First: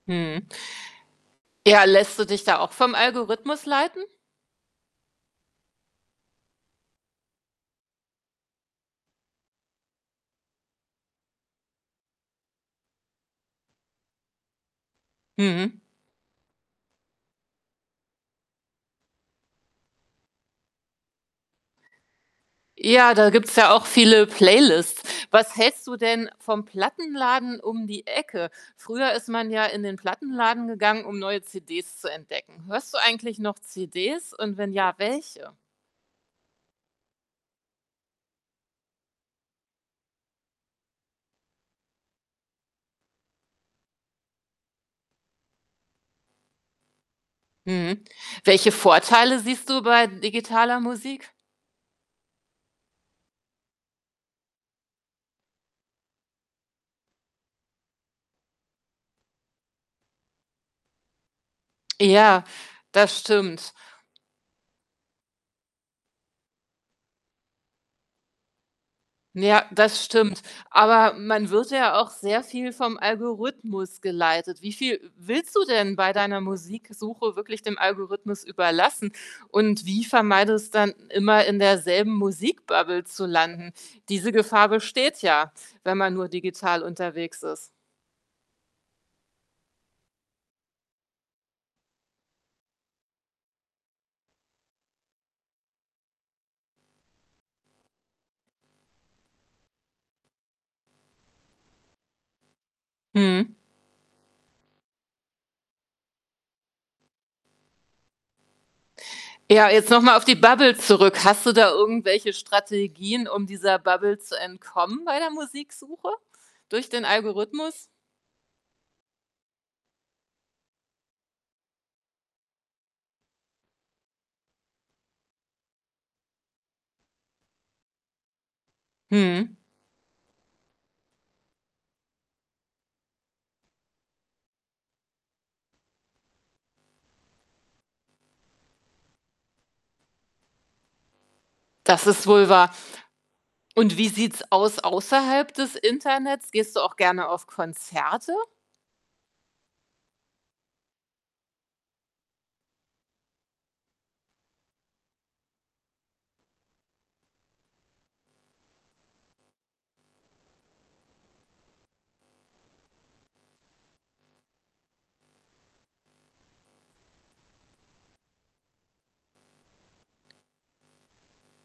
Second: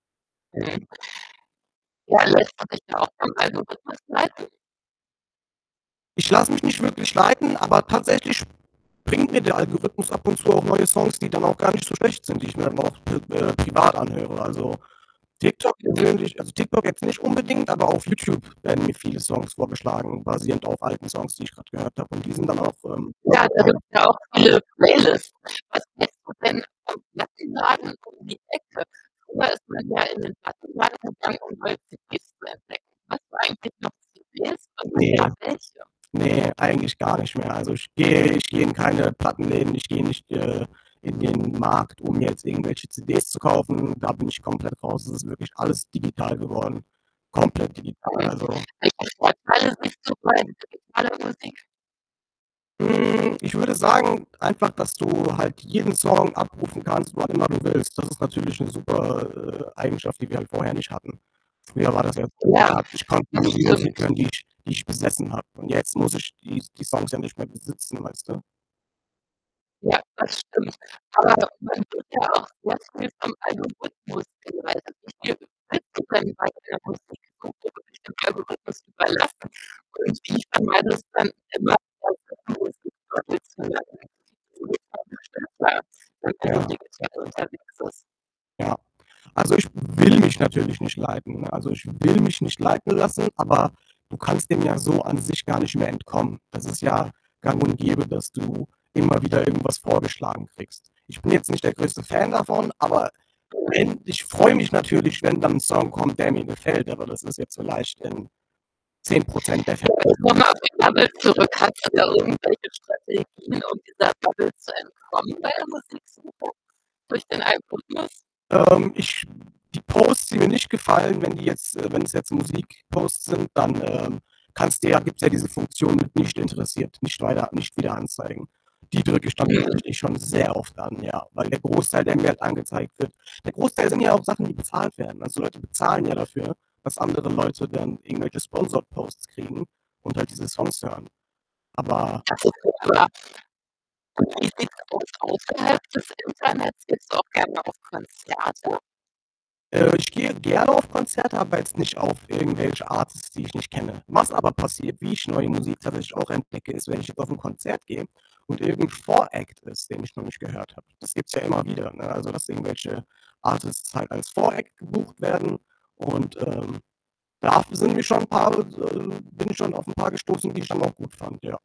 Mhm. Ja, lässt du dich da auch vom Algorithmus leiten? Ich lasse mich nicht wirklich leiten, aber tatsächlich bringt mir der Algorithmus ab und zu auch neue Songs, die dann auch gar nicht so schlecht sind, die ich mir dann auch pe äh, privat anhöre. Also, TikTok Mhm. persönlich also TikTok jetzt nicht unbedingt, aber auf Youtube werden mir viele Songs vorgeschlagen, basierend auf alten Songs, die ich grad gehört habe und die sind dann auch, Ja, ähm da gibt 's ja auch viele Playlists. Was hältst du denn vom Plattenladen um die Ecke? Früher ist man ja in den Plattenladen gegangen, um neue CDs zu entdecken. Hörst du eigentlich noch CDs und wenn ja, welche? Ne, ne, eigentlich gar nicht mehr. Also ich gehe ich gehe in keine Plattenläden. Ich gehe nicht, äh, in den Markt, um mir jetzt irgendwelche CDs zu kaufen. Da bin ich komplett raus. Es ist wirklich alles digital geworden. Komplett Mhm. digital. Also Welche Vorteile siehst du bei digitaler Musik? Hm, ich würde sagen einfach, dass du halt jeden Song abrufen kannst, wann immer du willst. Das ist natürlich 'ne super, äh, Eigenschaft, die wir halt vorher nicht hatten. Früher war das Ja, ja, das stimmt. [unintelligible] Musik hören, die ich die ich besessen habe und jetzt muss ich die s die Songs ja nicht mehr besitzen, weißt du? Ja, Ja. Ja. das stimmt. Aber man wird ja auch sehr viel vom Algorithmus geleitet. Wie viel willst du denn bei deiner Musiksuche wirklich dem Algorithmus überlassen und wie vermeidest dann, immer, in derselben Musik-Bubble zu landen? Diese Gefahr besteht ja, wenn man nur digital unterwegs ist. Also, ich will mich natürlich nicht leiten, ne? Also, ich will mich nicht leiten lassen, aber du kannst dem ja so an sich gar nicht mehr entkommen. Das ist ja gang und gäbe, dass du immer wieder irgendwas vorgeschlagen kriegst. Ich bin jetzt nicht der größte Fan davon, aber Mhm. wenn ich freue mich natürlich, wenn dann ein Song kommt, der mir gefällt, aber das ist jetzt vielleicht in 10 % Ja, der Fäll jetzt noch mal auf die Bubble zurück. Hast du da irgendwelche Strategien, um dieser Bubble zu entkommen bei der Musiksuche? Durch den Algorithmus? [unintelligible] Ähm, ich die Posts, die mir nicht gefallen, wenn die jetzt äh, wenn's jetzt Musik-Posts sind, dann, ähm, kannst dir ja gibt's ja diese Funktion mit „nicht interessiert, nicht weiter nicht wieder anzeigen.“ Die drücke ich dann Mhm. tatsächlich schon sehr oft dann, ja, weil der Großteil der mir halt angezeigt wird der Großteil sind ja auch Sachen, die bezahlt werden. Also, Leute bezahlen ja dafür, dass andere Leute dann irgendwelche sponsored Posts kriegen und halt diese Songs hören. Das Aber, ist wohl wahr. Und wie sieht's aus außerhalb des Internets? Gehst du auch gerne auf Konzerte? äh, ich gehe gerne auf Konzerte, aber jetzt nicht auf irgendwelche Artists, die ich nicht kenne. Was aber passiert, wie ich neue Musik tatsächlich auch entdecke, ist, wenn ich jetzt auf 'n Konzert gehe und irgend 'n Vor-Act ist, den ich noch nicht gehört habe. Das gibt 's ja immer wieder, ne, also, dass irgendwelche Artists halt als Vor-Act gebucht werden und, ähm, da f sind mich schon ein paar, äh, d äh, bin ich schon auf 'n paar gestoßen, die ich dann auch gut fand, ja.